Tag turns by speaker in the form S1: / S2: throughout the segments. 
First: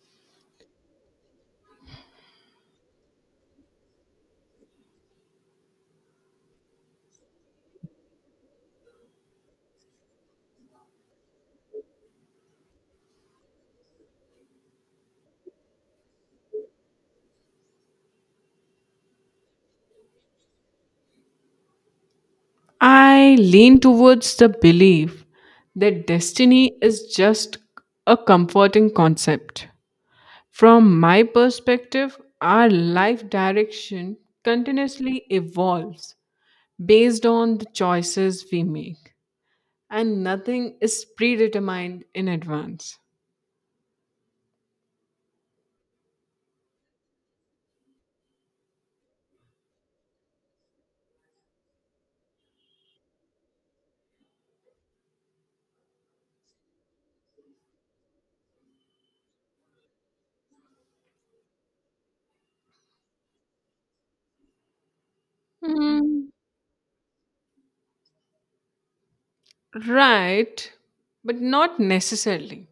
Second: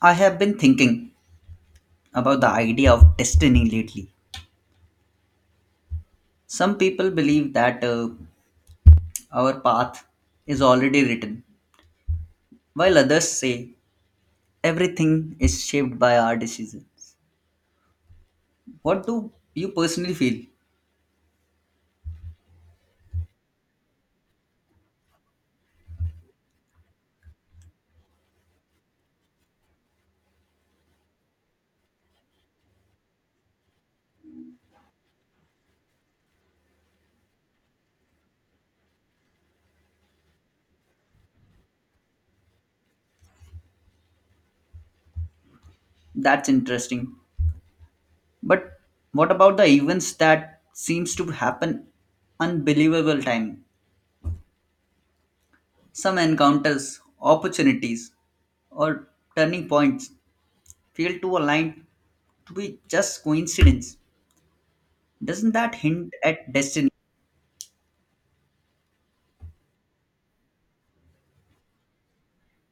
S1: I have been thinking about the idea of destiny lately. Some people believe that our path is already written, while others say everything is shaped by our decisions. What do you personally feel?
S2: I lean towards the belief that destiny is just a comforting concept. From my perspective, our life direction continuously evolves based on the choices we make, and nothing is predetermined in advance.
S1: That's interesting. But what about the events that seems to happen unbelievable time? Some encounters, opportunities, or turning points feel to align to be just coincidence. Doesn't that hint
S2: Hmm,
S1: at destiny?
S2: right, but not necessarily.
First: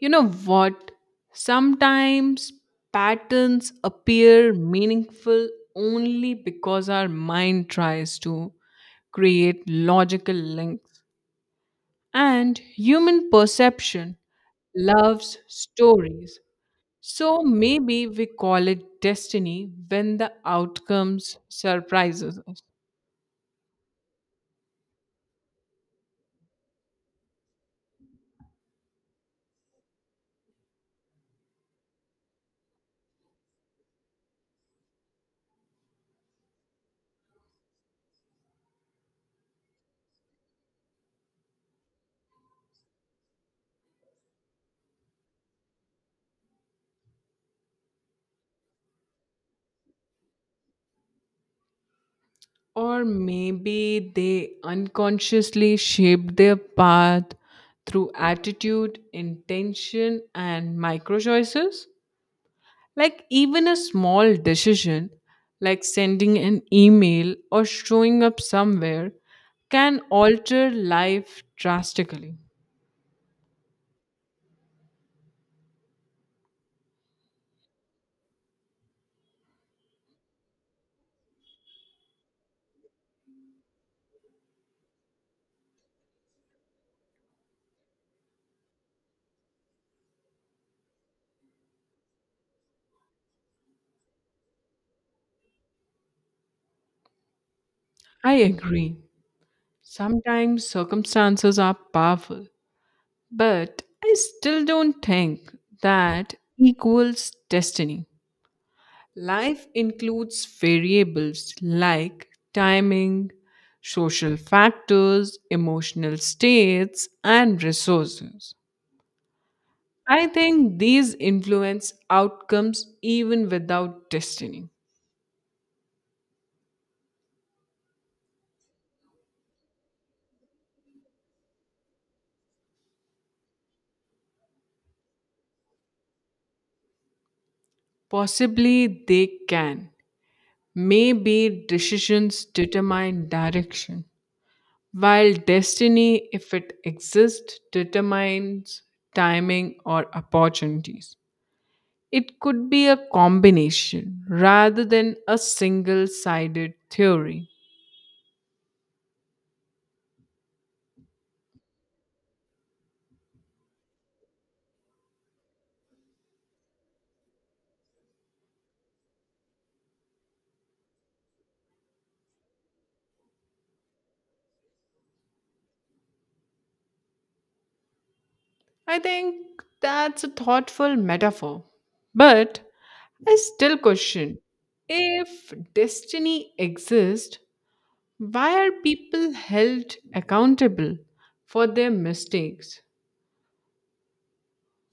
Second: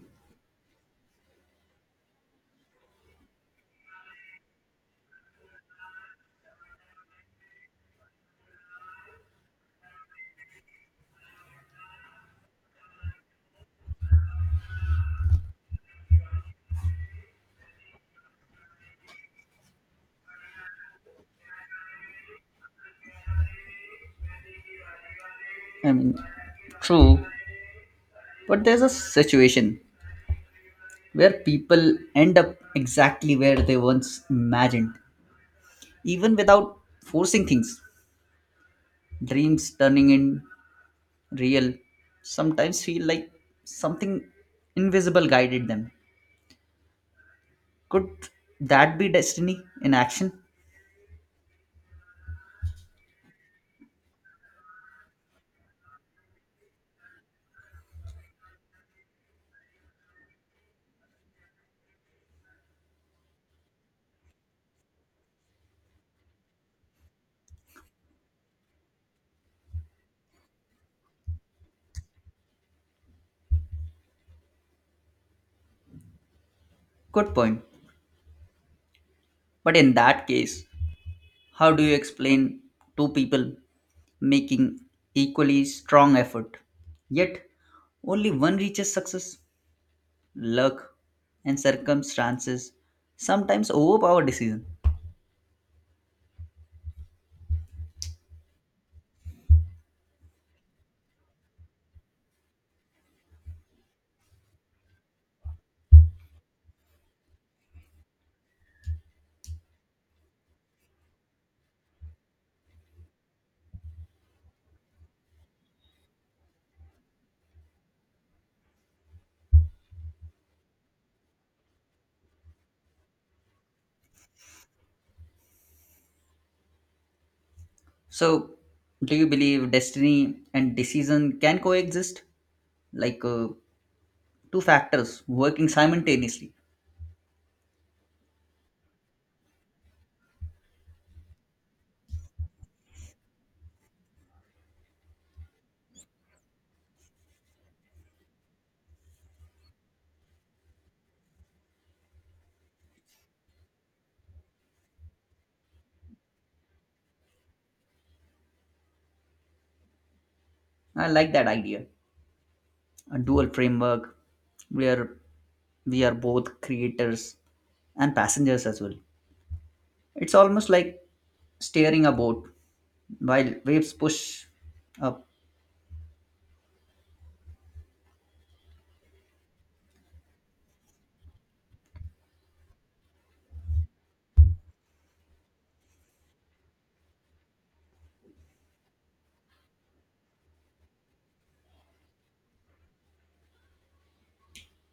S2: You know what? Sometimes patterns appear meaningful only because our mind tries to create logical links. And human perception loves stories. So maybe we call it destiny when the outcomes surprises us.
S1: I mean, true, but there's a situation where people end up exactly where they once imagined, even without forcing things. Dreams turning in real sometimes feel like something invisible guided them. Could that be destiny in action?
S2: Or maybe they unconsciously shaped their path through attitude, intention, and micro choices. Like even a small decision, like sending an email or showing up somewhere, can alter life drastically.
S1: Good point. But in that case, how do you explain two people making equally strong effort, yet only one reaches success? Luck and circumstances sometimes overpower decision.
S2: I agree. Sometimes circumstances are powerful, but I still don't think that equals destiny. Life includes variables like timing, social factors, emotional states, and resources. I think these influence outcomes even without destiny.
S1: So, do you believe destiny and decision can coexist? Like two factors working simultaneously.
S2: Possibly they can. Maybe decisions determine direction, while destiny, if it exists, determines timing or opportunities. It could be a combination rather than a single sided theory.
S1: I like that idea. A dual framework where we are both creators and passengers as well. It's almost like steering a boat while waves push up.
S2: I think that's a thoughtful metaphor. But I still question if destiny exists, why are people held accountable for their mistakes?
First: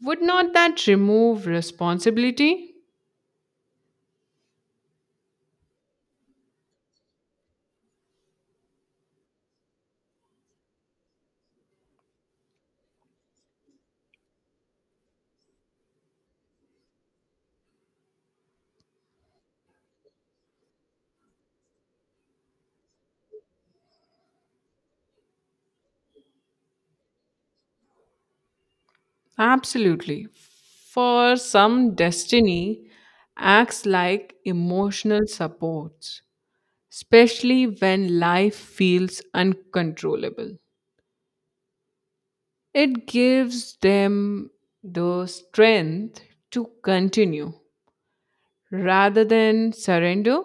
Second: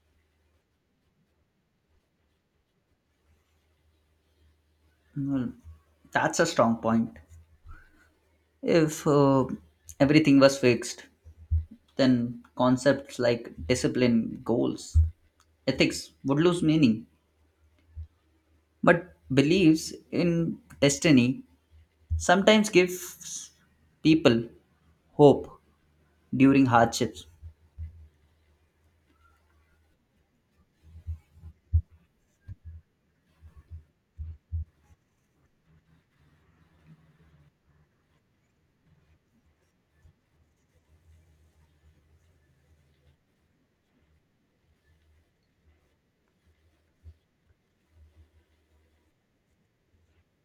S2: Would not that remove responsibility?
S1: Well, that's a strong point. If everything was fixed, then concepts like discipline, goals, ethics would lose meaning. But beliefs in destiny sometimes gives people hope during hardships.
S2: Absolutely. For some, destiny acts like emotional support, especially when life feels uncontrollable. It gives them the strength to continue rather than surrender.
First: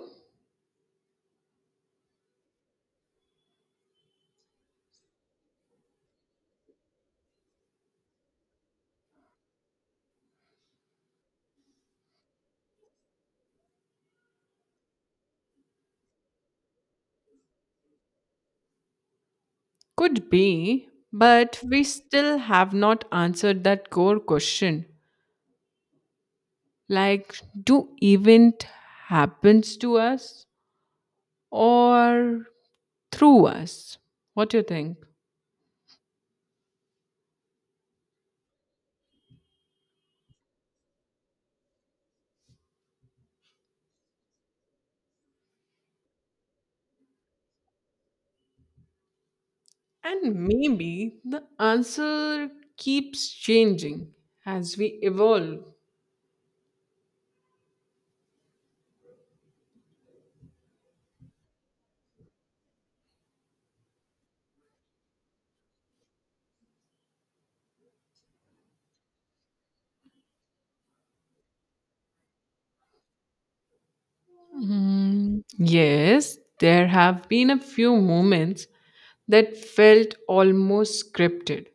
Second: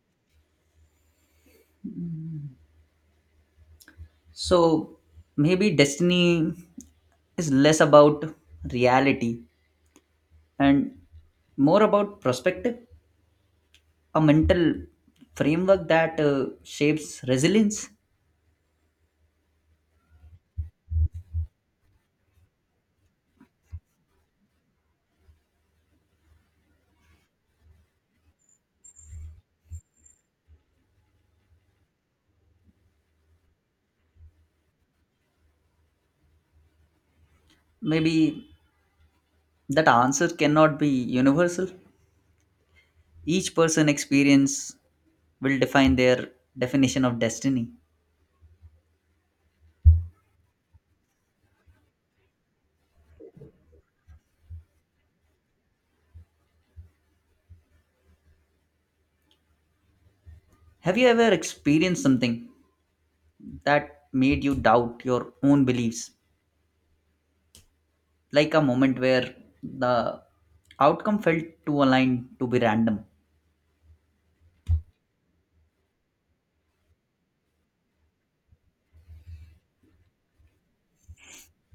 S1: So maybe destiny is less about reality and more about perspective, a mental framework that shapes resilience.
S2: Could be, but we still have not answered that core question like, do event happens to us or through us? What do you think?
S1: Maybe that answer cannot be universal. Each person experience will define their definition of destiny.
S2: And maybe the answer keeps changing as we evolve.
S1: Have you ever experienced something that made you doubt your own beliefs, like a moment where the outcome felt too aligned to be random?
S2: Mm, yes, there have been a few moments that felt almost scripted.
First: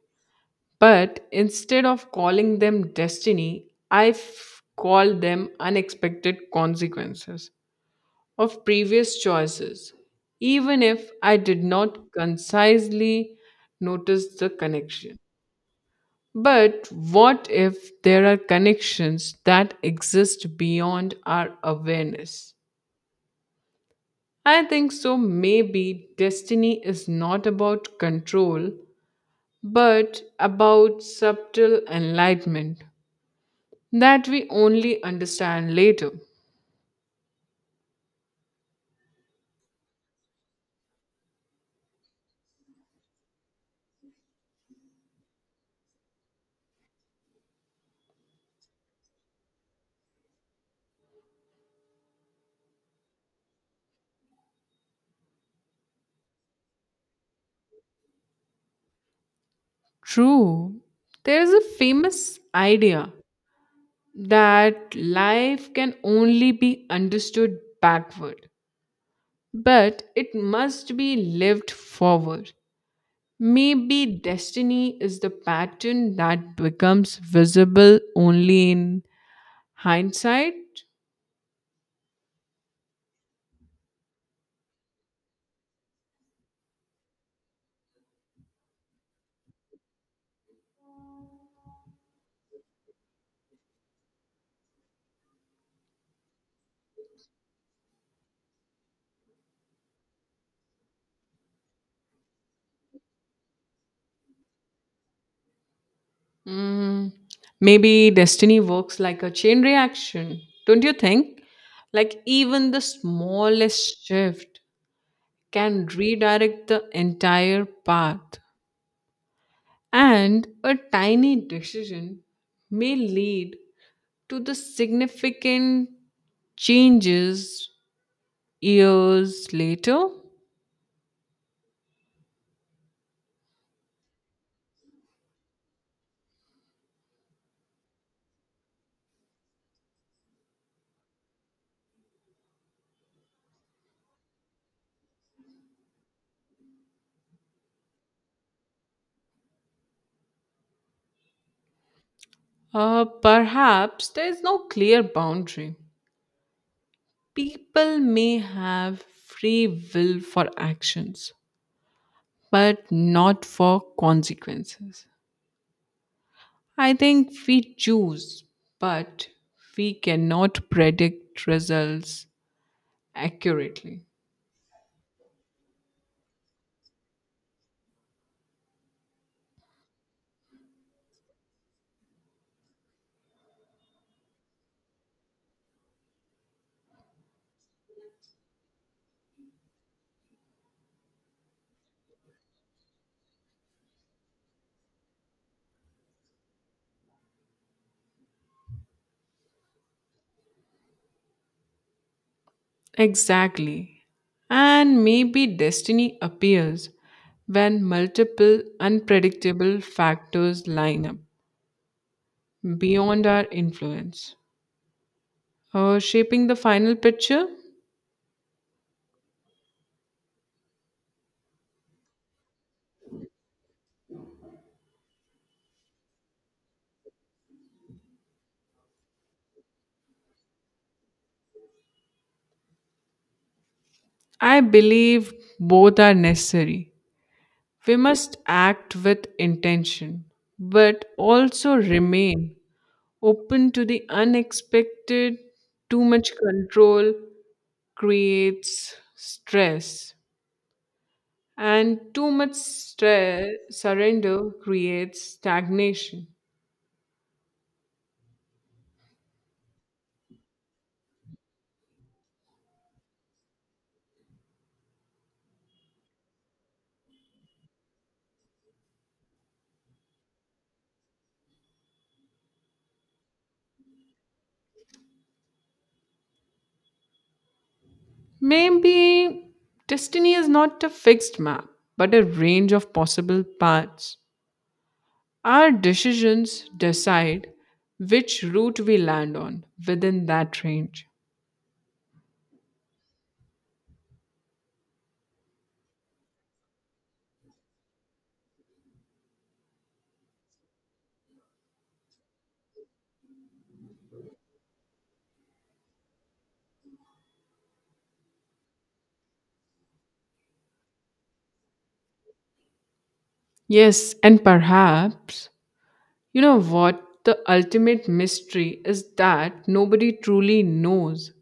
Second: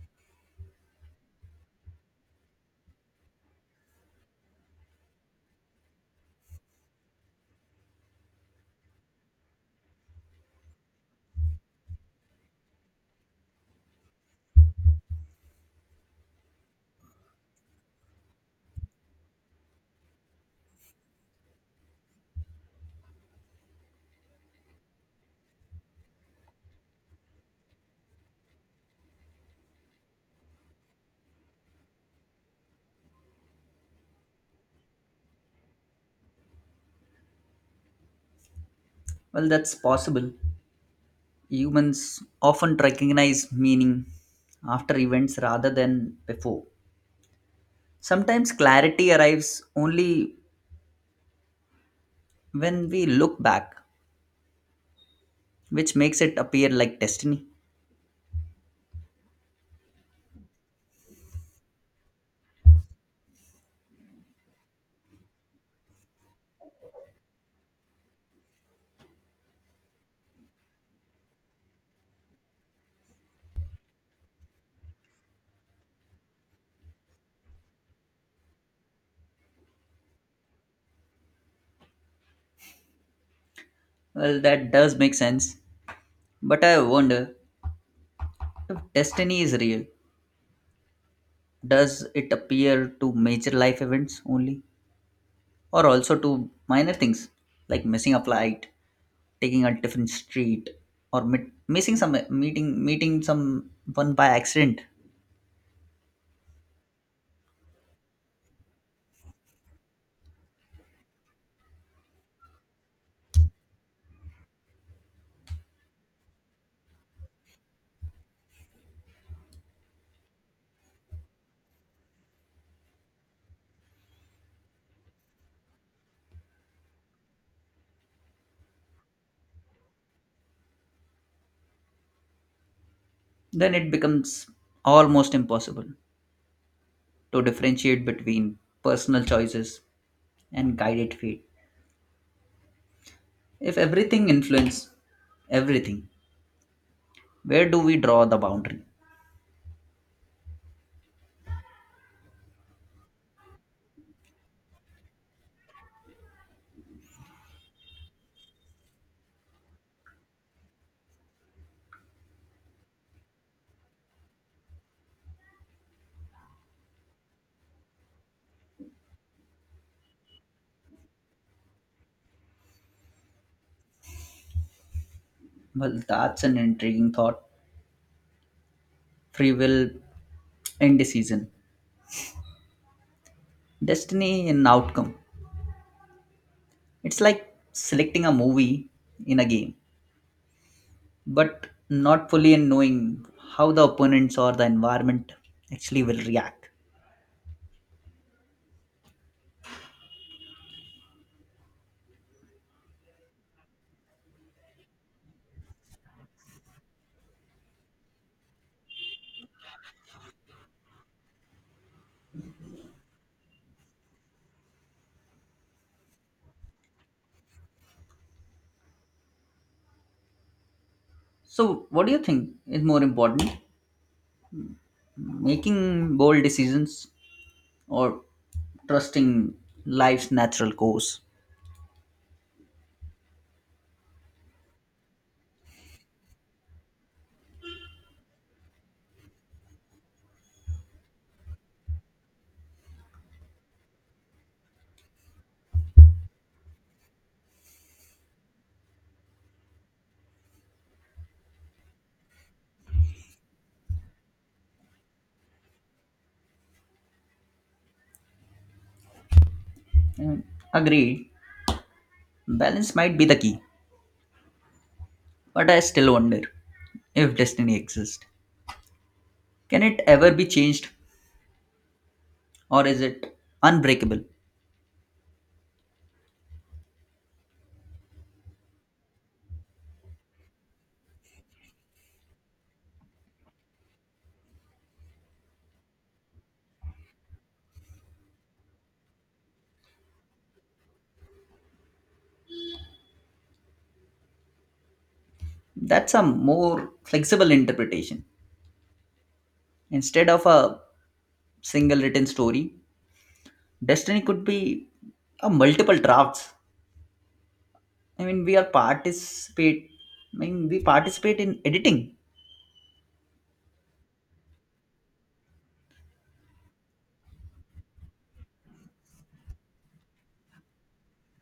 S2: But instead of calling them destiny, I call them unexpected consequences of previous choices, even if I did not concisely notice the connection. But what if there are connections that exist beyond our awareness? I think so. Maybe destiny is not about control, but about subtle enlightenment that we only understand later.
S1: Well, that's possible. Humans often recognize meaning after events rather than before. Sometimes clarity arrives only when we look back, which makes it appear like destiny.
S2: True, there is a famous idea that life can only be understood backward, but it must be lived forward. Maybe destiny is the pattern that becomes visible only in hindsight.
S1: Well, that does make sense, but I wonder if destiny is real, does it appear to major life events only, or also to minor things like missing a flight, taking a different street, or missing some meeting someone by accident?
S2: Mm, maybe destiny works like a chain reaction, don't you think? Like, even the smallest shift can redirect the entire path, and a tiny decision may lead to the significant changes years later.
S1: Then it becomes almost impossible to differentiate between personal choices and guided fate. If everything influences everything, where do we draw the boundary?
S2: Perhaps there is no clear boundary. People may have free will for actions but not for consequences. I think we choose, but we cannot predict results accurately.
S1: Well, that's an intriguing thought. Free will, indecision, destiny, and outcome. It's like selecting a movie in a game, but not fully in knowing how the opponents or the environment actually will react.
S2: Exactly. And maybe destiny appears when multiple unpredictable factors line up beyond our influence. Shaping the final picture,
S1: So, what do you think is more important? Making bold decisions or trusting life's natural course.
S2: I believe both are necessary. We must act with intention, but also remain open to the unexpected. Too much control creates stress, and too much stress, surrender creates stagnation.
S1: Mm, agreed, balance might be the key, but I still wonder if destiny exists. Can it ever be changed or is it unbreakable?
S2: Maybe destiny is not a fixed map, but a range of possible paths. Our decisions decide which route we land on within that range.
S1: That's a more flexible interpretation. Instead of a single written story, destiny could be a multiple drafts. I mean, we are participate. I mean, We participate in editing,
S2: Yes, and perhaps, you know what? The ultimate mystery is that nobody truly knows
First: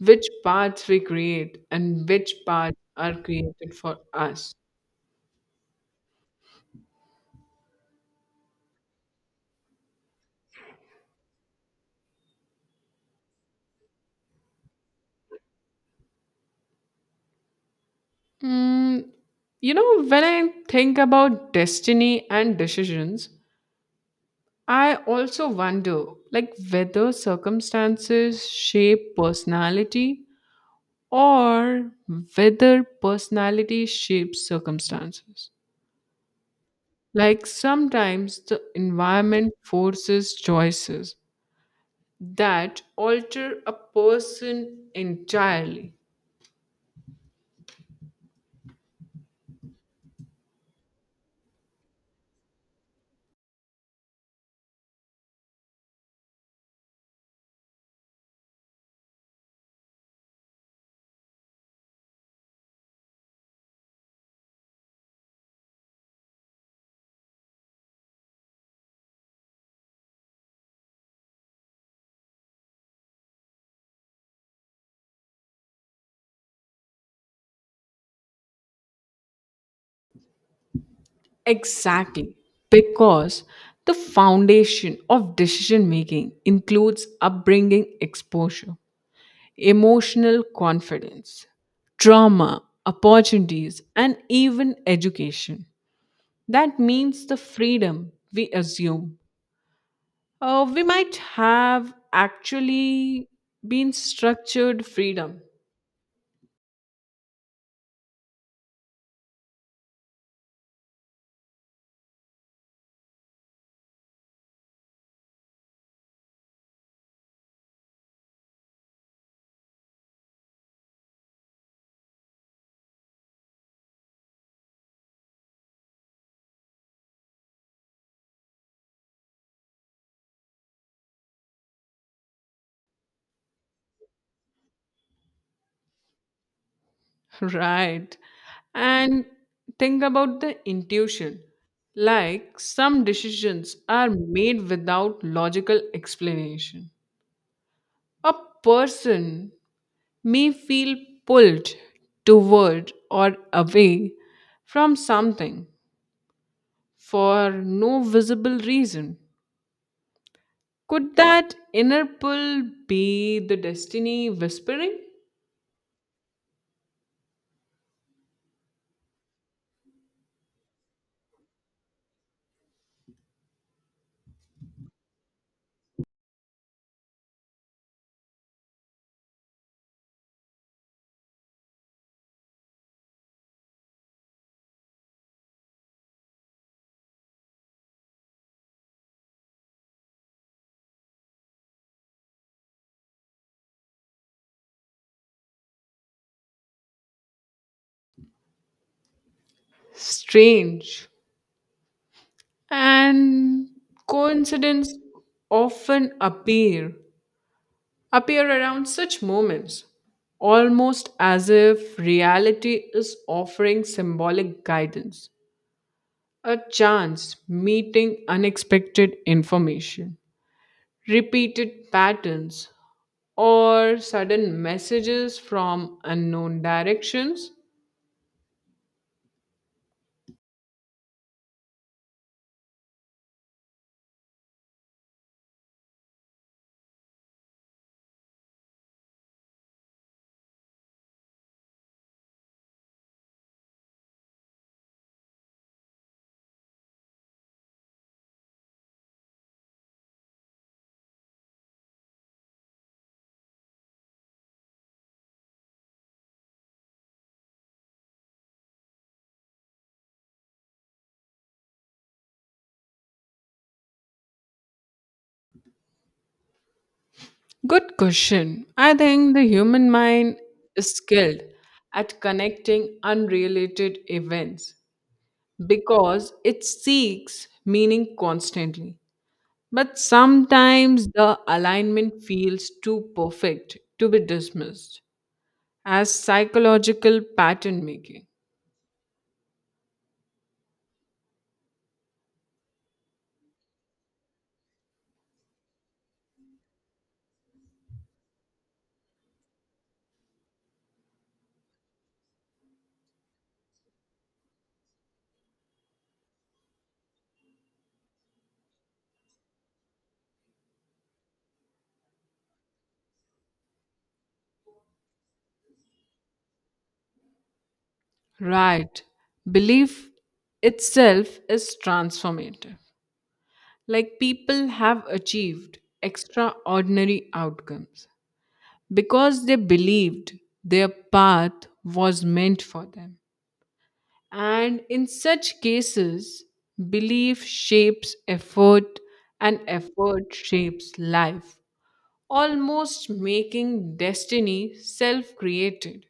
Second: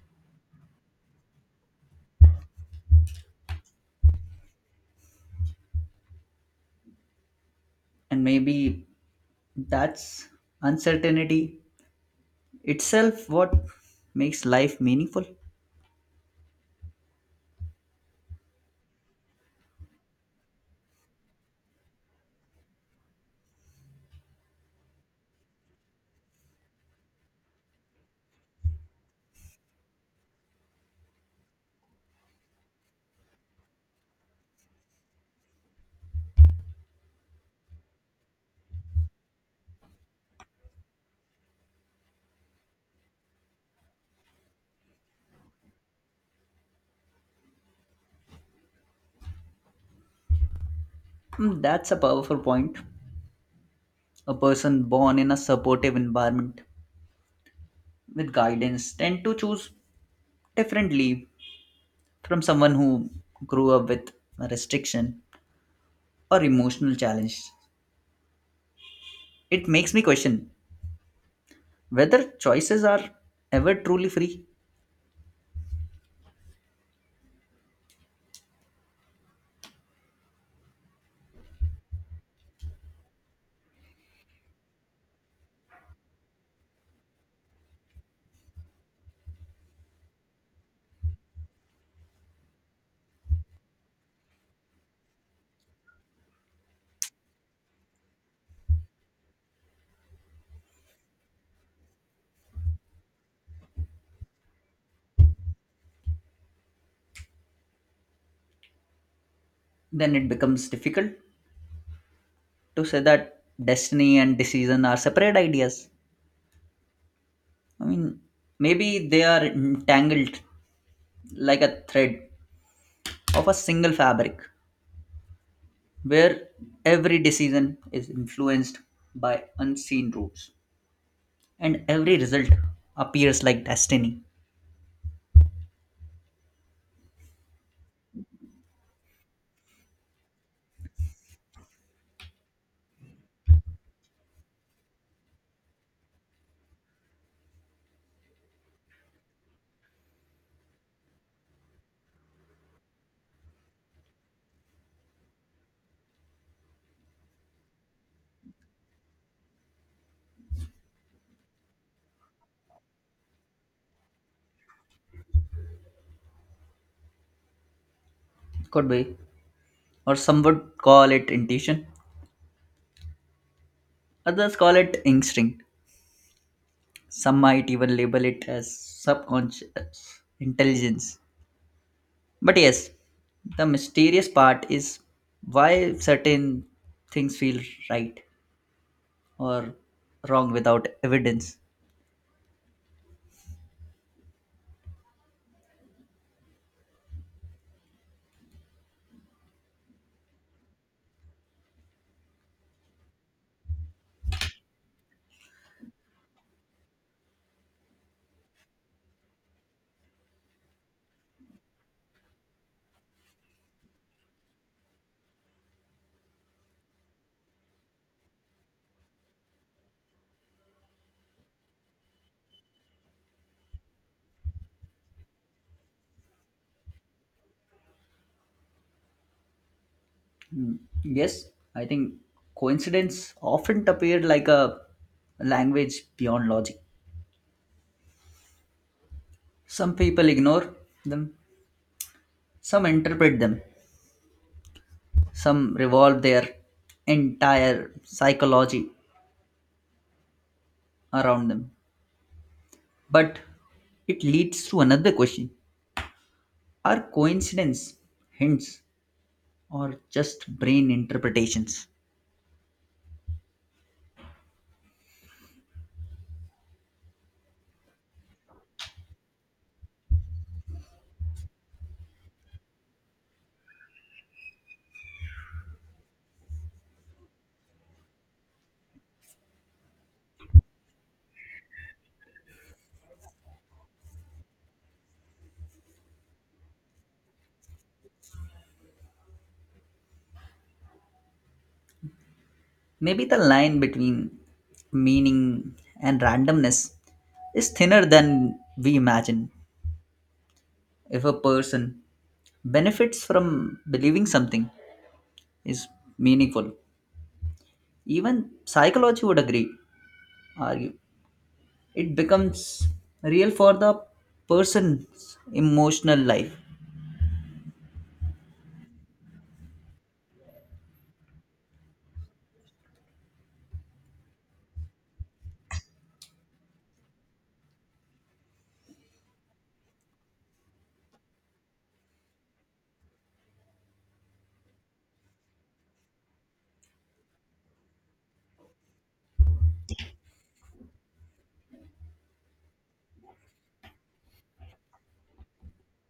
S2: which parts we create and which parts are created for us.
S1: and maybe that's uncertainty itself what makes life meaningful.
S2: Mm, you know, when I think about destiny and decisions, I also wonder like whether circumstances shape personality or whether personality shapes circumstances. Like sometimes the environment forces choices that alter a person entirely.
S1: Hmm, that's a powerful point. A person born in a supportive environment with guidance tend to choose differently from someone who grew up with restriction or emotional challenge. It makes me question whether choices are ever truly free.
S2: Exactly. Because the foundation of decision making includes upbringing exposure, emotional confidence, trauma, opportunities, and even education. That means the freedom we assume, we might have actually been structured freedom,
S1: Then it becomes difficult to say that destiny and decision are separate ideas. I mean, maybe they are entangled like a thread of a single fabric where every decision is influenced by unseen rules and every result appears like destiny.
S2: right? And think about the intuition. Like some decisions are made without logical explanation. A person may feel pulled toward or away from something for no visible reason. Could that inner pull be the destiny whispering?
S1: Could be, or some would call it intuition, others call it instinct, some might even label it as subconscious intelligence. But yes, the mysterious part is why certain things feel right or wrong without evidence.
S2: Strange, and coincidence often appear around such moments, almost as if reality is offering symbolic guidance, a chance meeting, unexpected information, repeated patterns, or sudden messages from unknown directions.
S1: Mm, yes, I think coincidence often appear like a language beyond logic. Some people ignore them, some interpret them, some revolve their entire psychology around them. But it leads to another question. Are coincidence hints or just brain interpretations?
S2: Good question. I think the human mind is skilled at connecting unrelated events because it seeks meaning constantly. But sometimes the alignment feels too perfect to be dismissed as psychological pattern making.
S1: Maybe the line between meaning and randomness is thinner than we imagine. If a person benefits from believing something is meaningful, even psychology would agree argue it becomes real for the person's emotional life.
S2: Right. Belief itself is transformative. Like people have achieved extraordinary outcomes because they believed their path was meant for them. And in such cases, belief shapes effort and effort shapes life, almost making destiny self created.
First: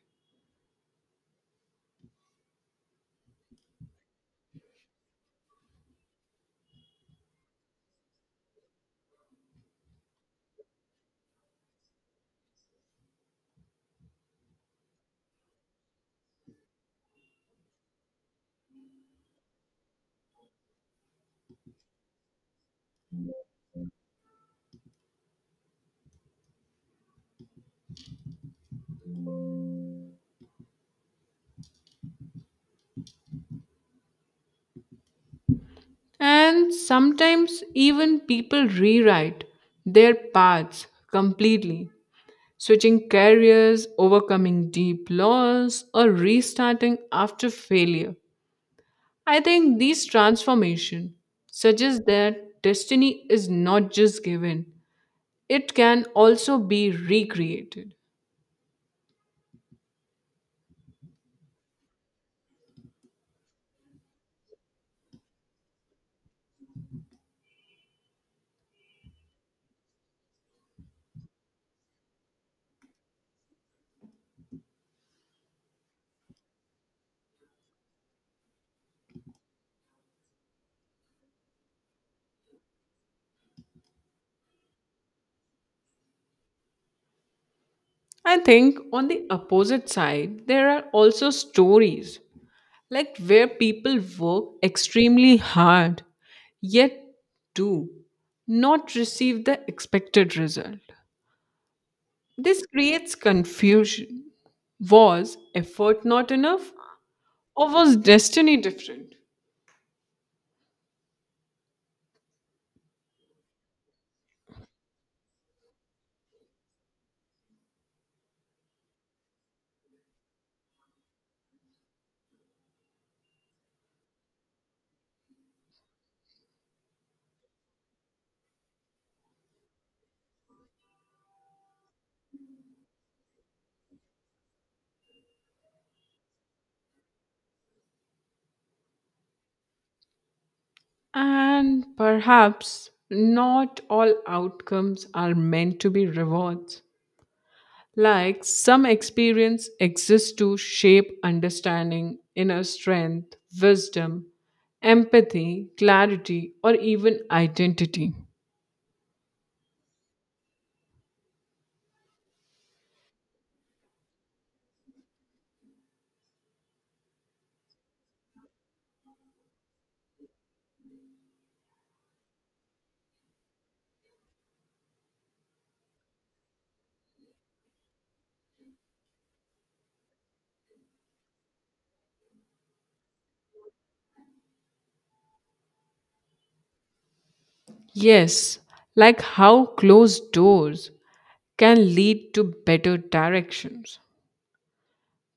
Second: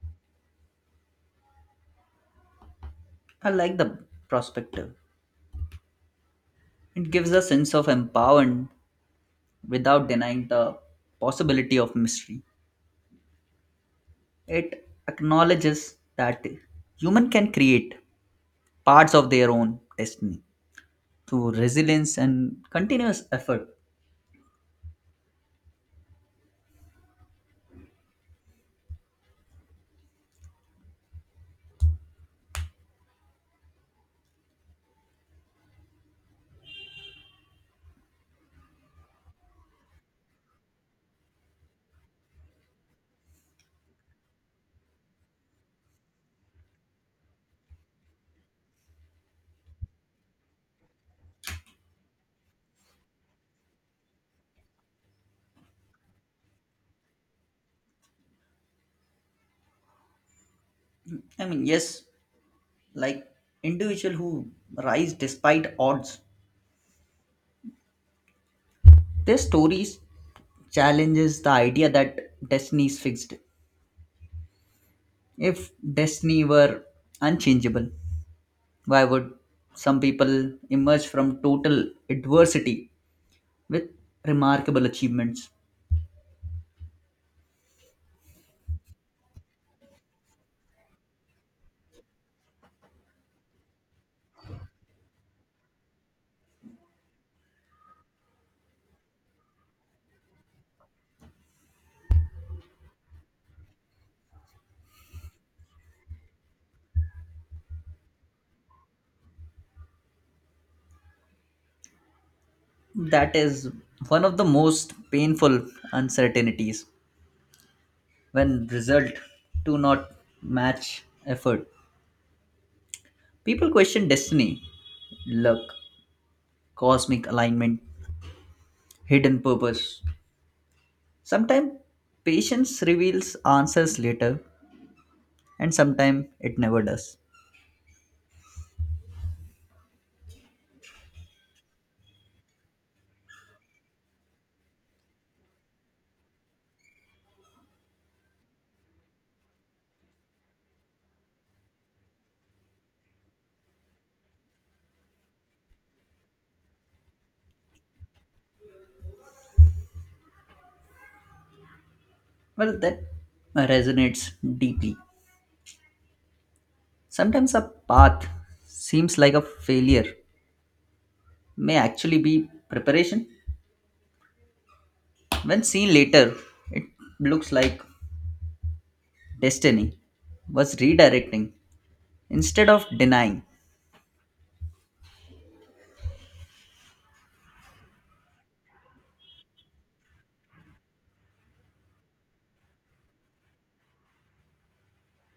S1: I like the perspective. It gives a sense of empowerment without denying the possibility of mystery. It acknowledges that human can create parts of their own destiny through resilience and continuous effort.
S2: And sometimes even people rewrite their paths completely, switching careers, overcoming deep loss, or restarting after failure. I think these transformation suggest that destiny is not just given, it can also be recreated.
S1: Yes, like individuals who rise despite odds. Their stories challenges the idea that destiny is fixed. If destiny were unchangeable, why would some people emerge from total adversity with remarkable achievements?
S2: I think on the opposite side, there are also stories like where people work extremely hard yet do not receive the expected result. This creates confusion. Was effort not enough or was destiny different?
S1: That is one of the most painful uncertainties when result do not match effort. People question destiny, luck, cosmic alignment, hidden purpose. Sometimes patience reveals answers later, and sometimes it never does.
S2: And perhaps not all outcomes are meant to be rewards. Like some experience exists to shape understanding, inner strength, wisdom, empathy, clarity, or even identity.
S1: Well, that resonates deeply. Sometimes a path seems like a failure, may actually be preparation. When seen later, it looks like destiny was redirecting instead of denying,
S2: Yes, like how closed doors can lead to better directions.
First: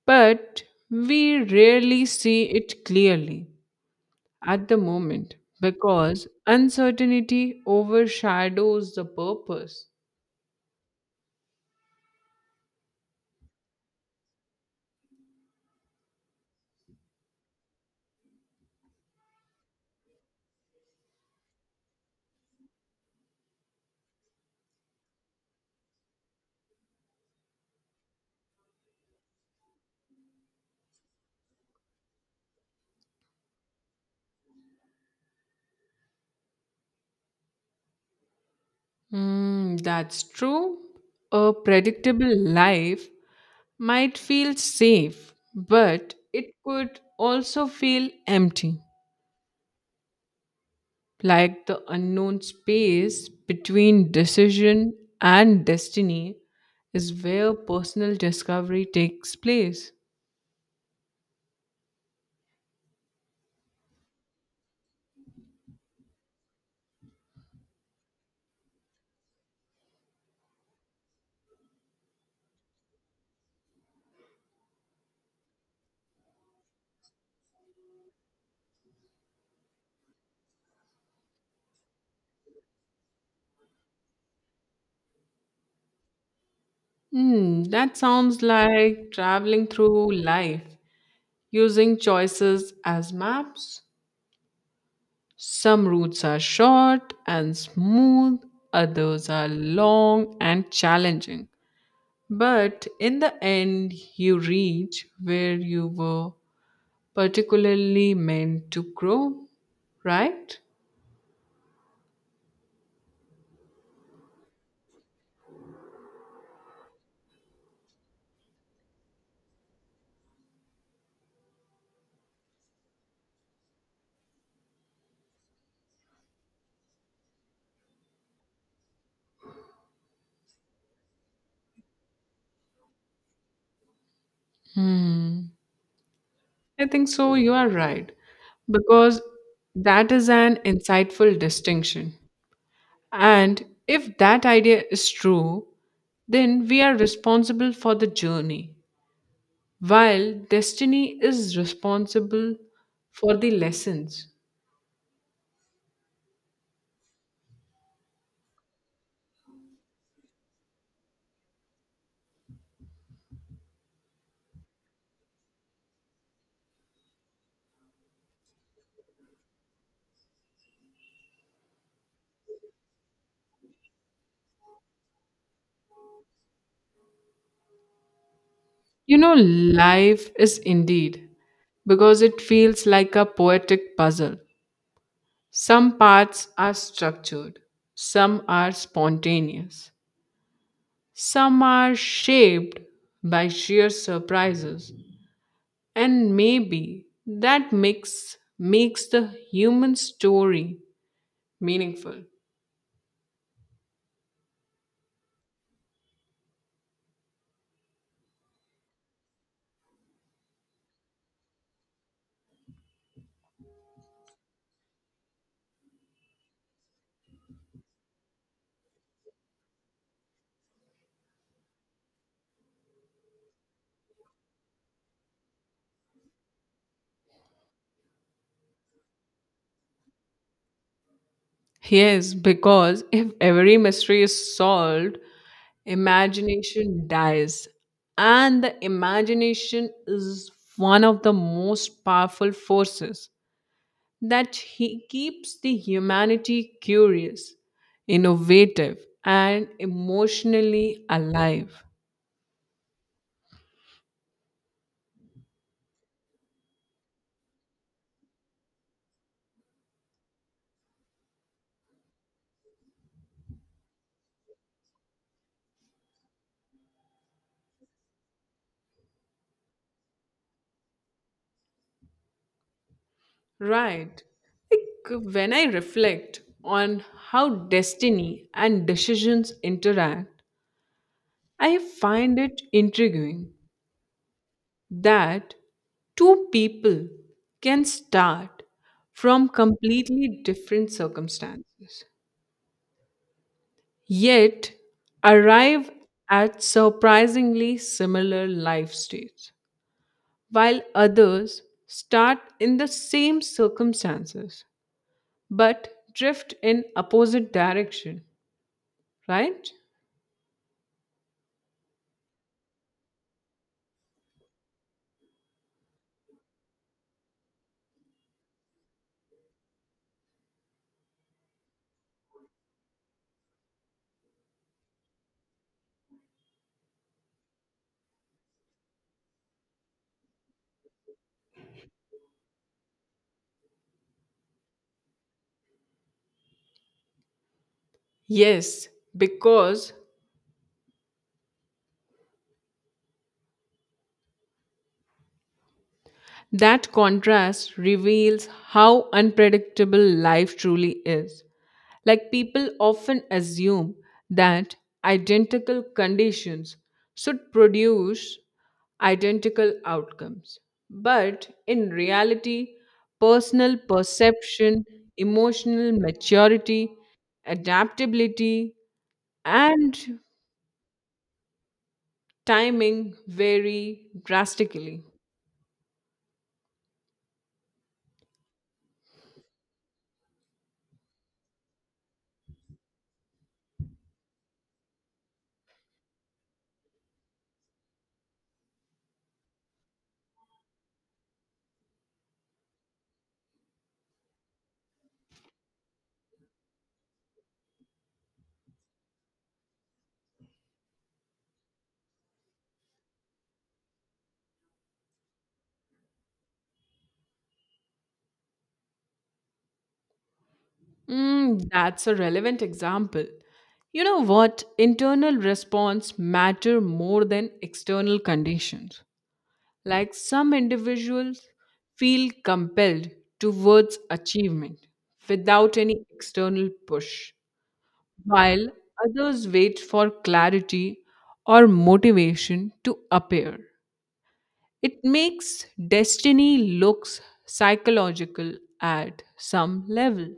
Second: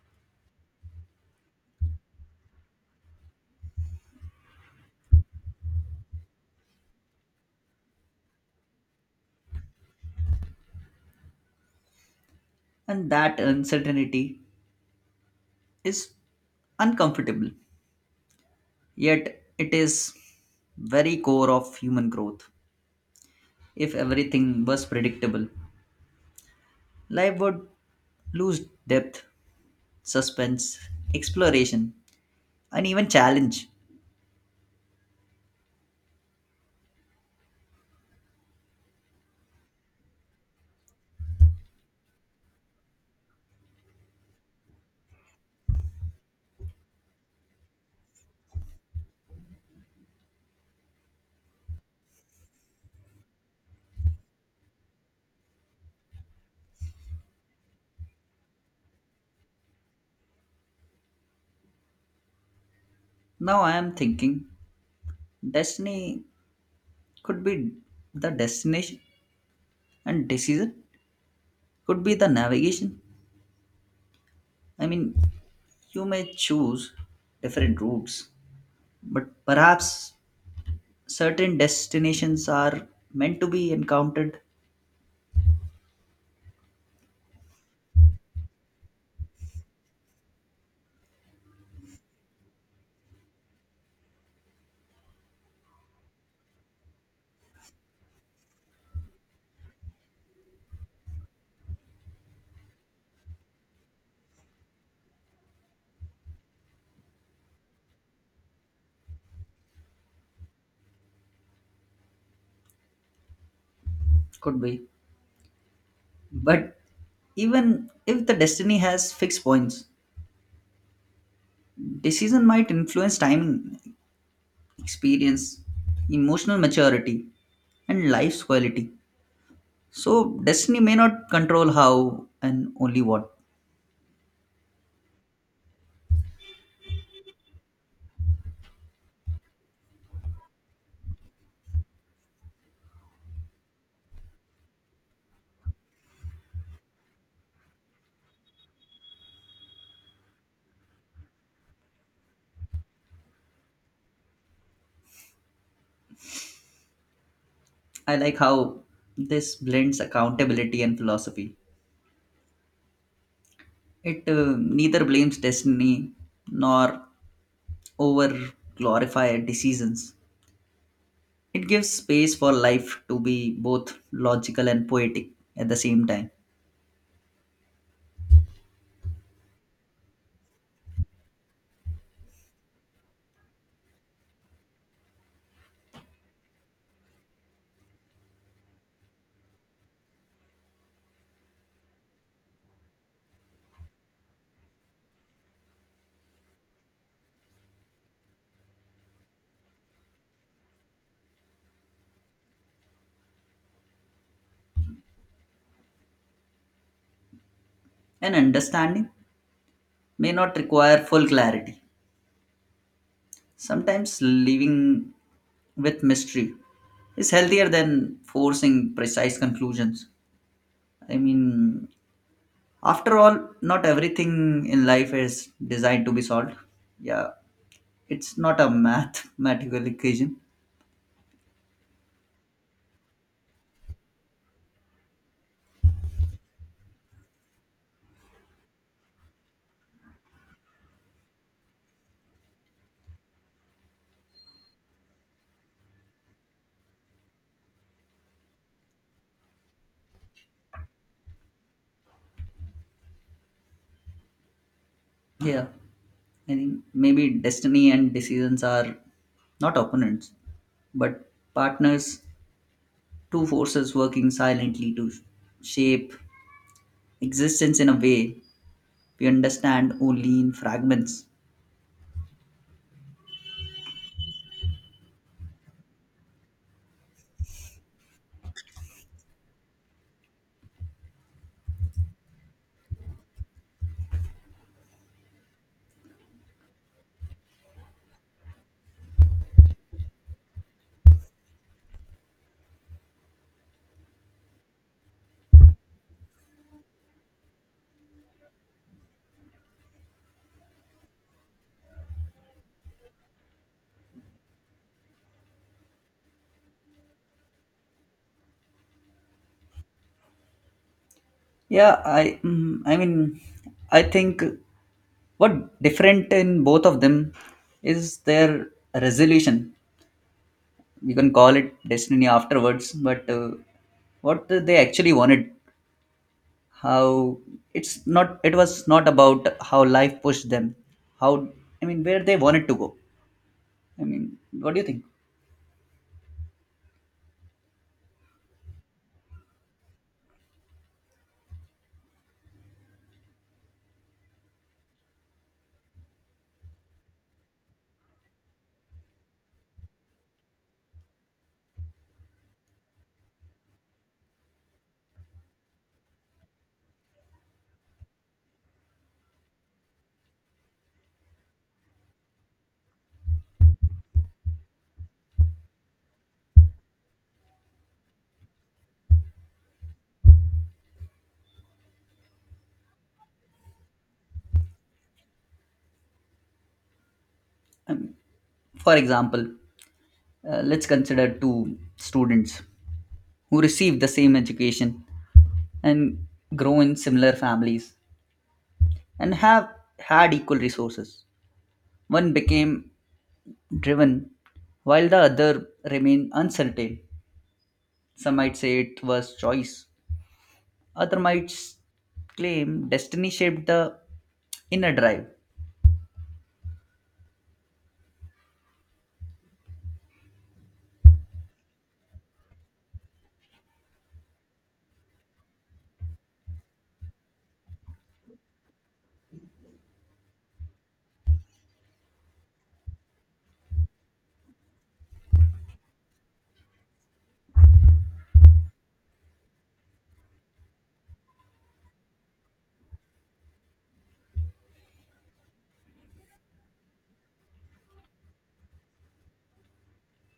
S2: But we rarely see it clearly at the moment, because uncertainty overshadows the purpose.
S1: and that uncertainty is uncomfortable, yet, it is very core of human growth. If everything was predictable, life would lose depth, suspense, exploration, and even challenge.
S2: Hmm, that's true. A predictable life might feel safe, but it could also feel empty, like the unknown space between decision and destiny is where personal discovery takes place.
S1: Now I am thinking destiny could be the destination and decision could be the navigation. I mean, you may choose different routes, but perhaps certain destinations are meant to be encountered.
S2: Hmm, that sounds like traveling through life using choices as maps. Some routes are short and smooth, others are long and challenging. But in the end, you reach where you were particularly meant to grow, right?
S1: Could be. But even if the destiny has fixed points, decision might influence timing, experience, emotional maturity, and life's quality. So destiny may not control how and only what.
S2: Hmm. I think so, you are right. Because that is an insightful distinction. And if that idea is true, then we are responsible for the journey, while destiny is responsible for the lessons.
S1: I like how this blends accountability and philosophy. It neither blames destiny nor over glorify decisions. It gives space for life to be both logical and poetic at the same time.
S2: You know, life is indeed, because it feels like a poetic puzzle. Some parts are structured, some are spontaneous, some are shaped by sheer surprises, and maybe that mix makes the human story meaningful.
S1: And understanding may not require full clarity. Sometimes living with mystery is healthier than forcing precise conclusions. I mean, after all, not everything in life is designed to be solved. Yeah, it's not a mathematical equation.
S2: Yes, because if every mystery is solved, imagination dies, and the imagination is one of the most powerful forces that he keeps the humanity curious, innovative, and emotionally alive.
S1: Yeah, I think maybe destiny and decisions are not opponents, but partners, two forces working silently to shape existence in a way we understand only in fragments.
S2: Right, like when I reflect on how destiny and decisions interact, I find it intriguing that two people can start from completely different circumstances, yet arrive at surprisingly similar life stages, while others start in the same circumstances but drift in opposite direction, right?
S1: Yeah, I mm, I mean, I think what different in both of them is their resolution. You can call it destiny afterwards, but what they actually wanted, how it's not, it was not about how life pushed them, how I mean, where they wanted to go. I mean, what do you think?
S2: Yes, because that contrast reveals how unpredictable life truly is. Like people often assume that identical conditions should produce identical outcomes. But in reality, personal perception, emotional maturity, adaptability, and timing vary drastically.
S1: I mean, for example, let's consider two students who receive the same education and grow in similar families and have had equal resources. One became driven while the other remained uncertain. Some might say it was choice, other might claim destiny shaped the inner drive.
S2: Mm, that's a relevant example. You know what? Internal response matter more than external conditions. Like some individuals feel compelled towards achievement without any external push, while others wait for clarity or motivation to appear. It makes destiny looks psychological at some level.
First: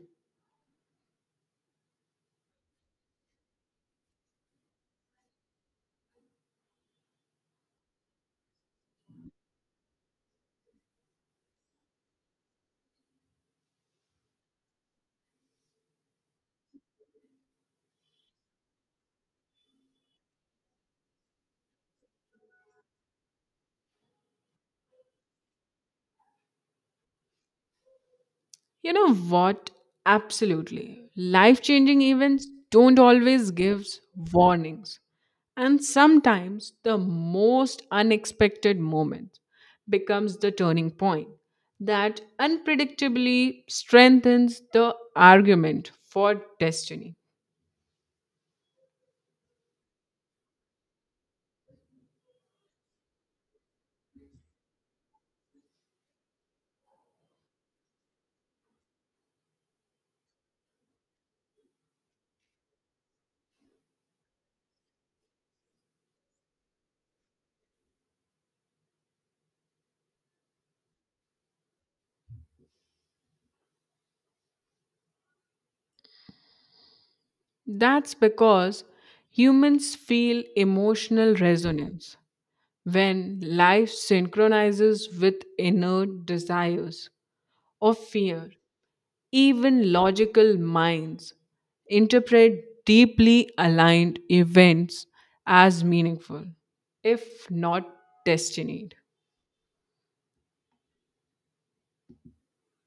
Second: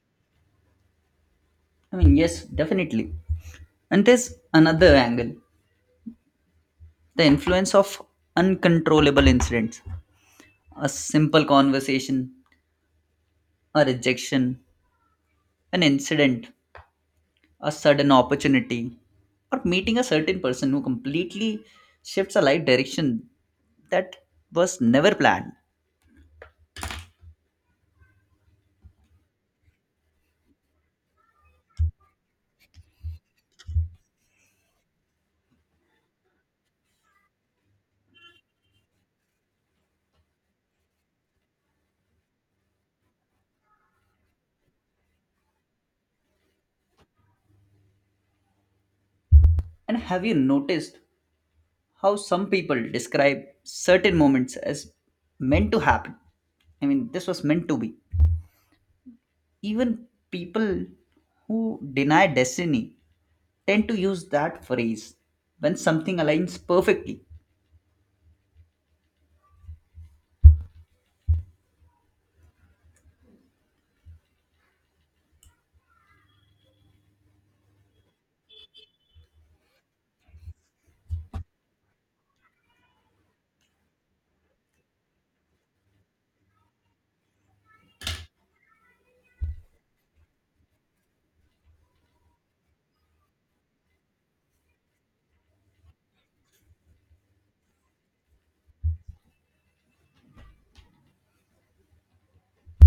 S1: Yes, definitely. And there's another angle, the influence of uncontrollable incidents. A simple conversation, a rejection, an incident, a sudden opportunity, or meeting a certain person who completely shifts a life direction that was never planned.
S2: You know what? Absolutely. Life changing events don't always give warnings. And sometimes the most unexpected moment becomes the turning point that unpredictably strengthens the argument for destiny.
S1: And have you noticed how some people describe certain moments as meant to happen? I mean, this was meant to be. Even people who deny destiny tend to use that phrase when something aligns perfectly.
S2: That's because humans feel emotional resonance when life synchronizes with inner desires or fear. Even logical minds interpret deeply aligned events as meaningful, if not destined.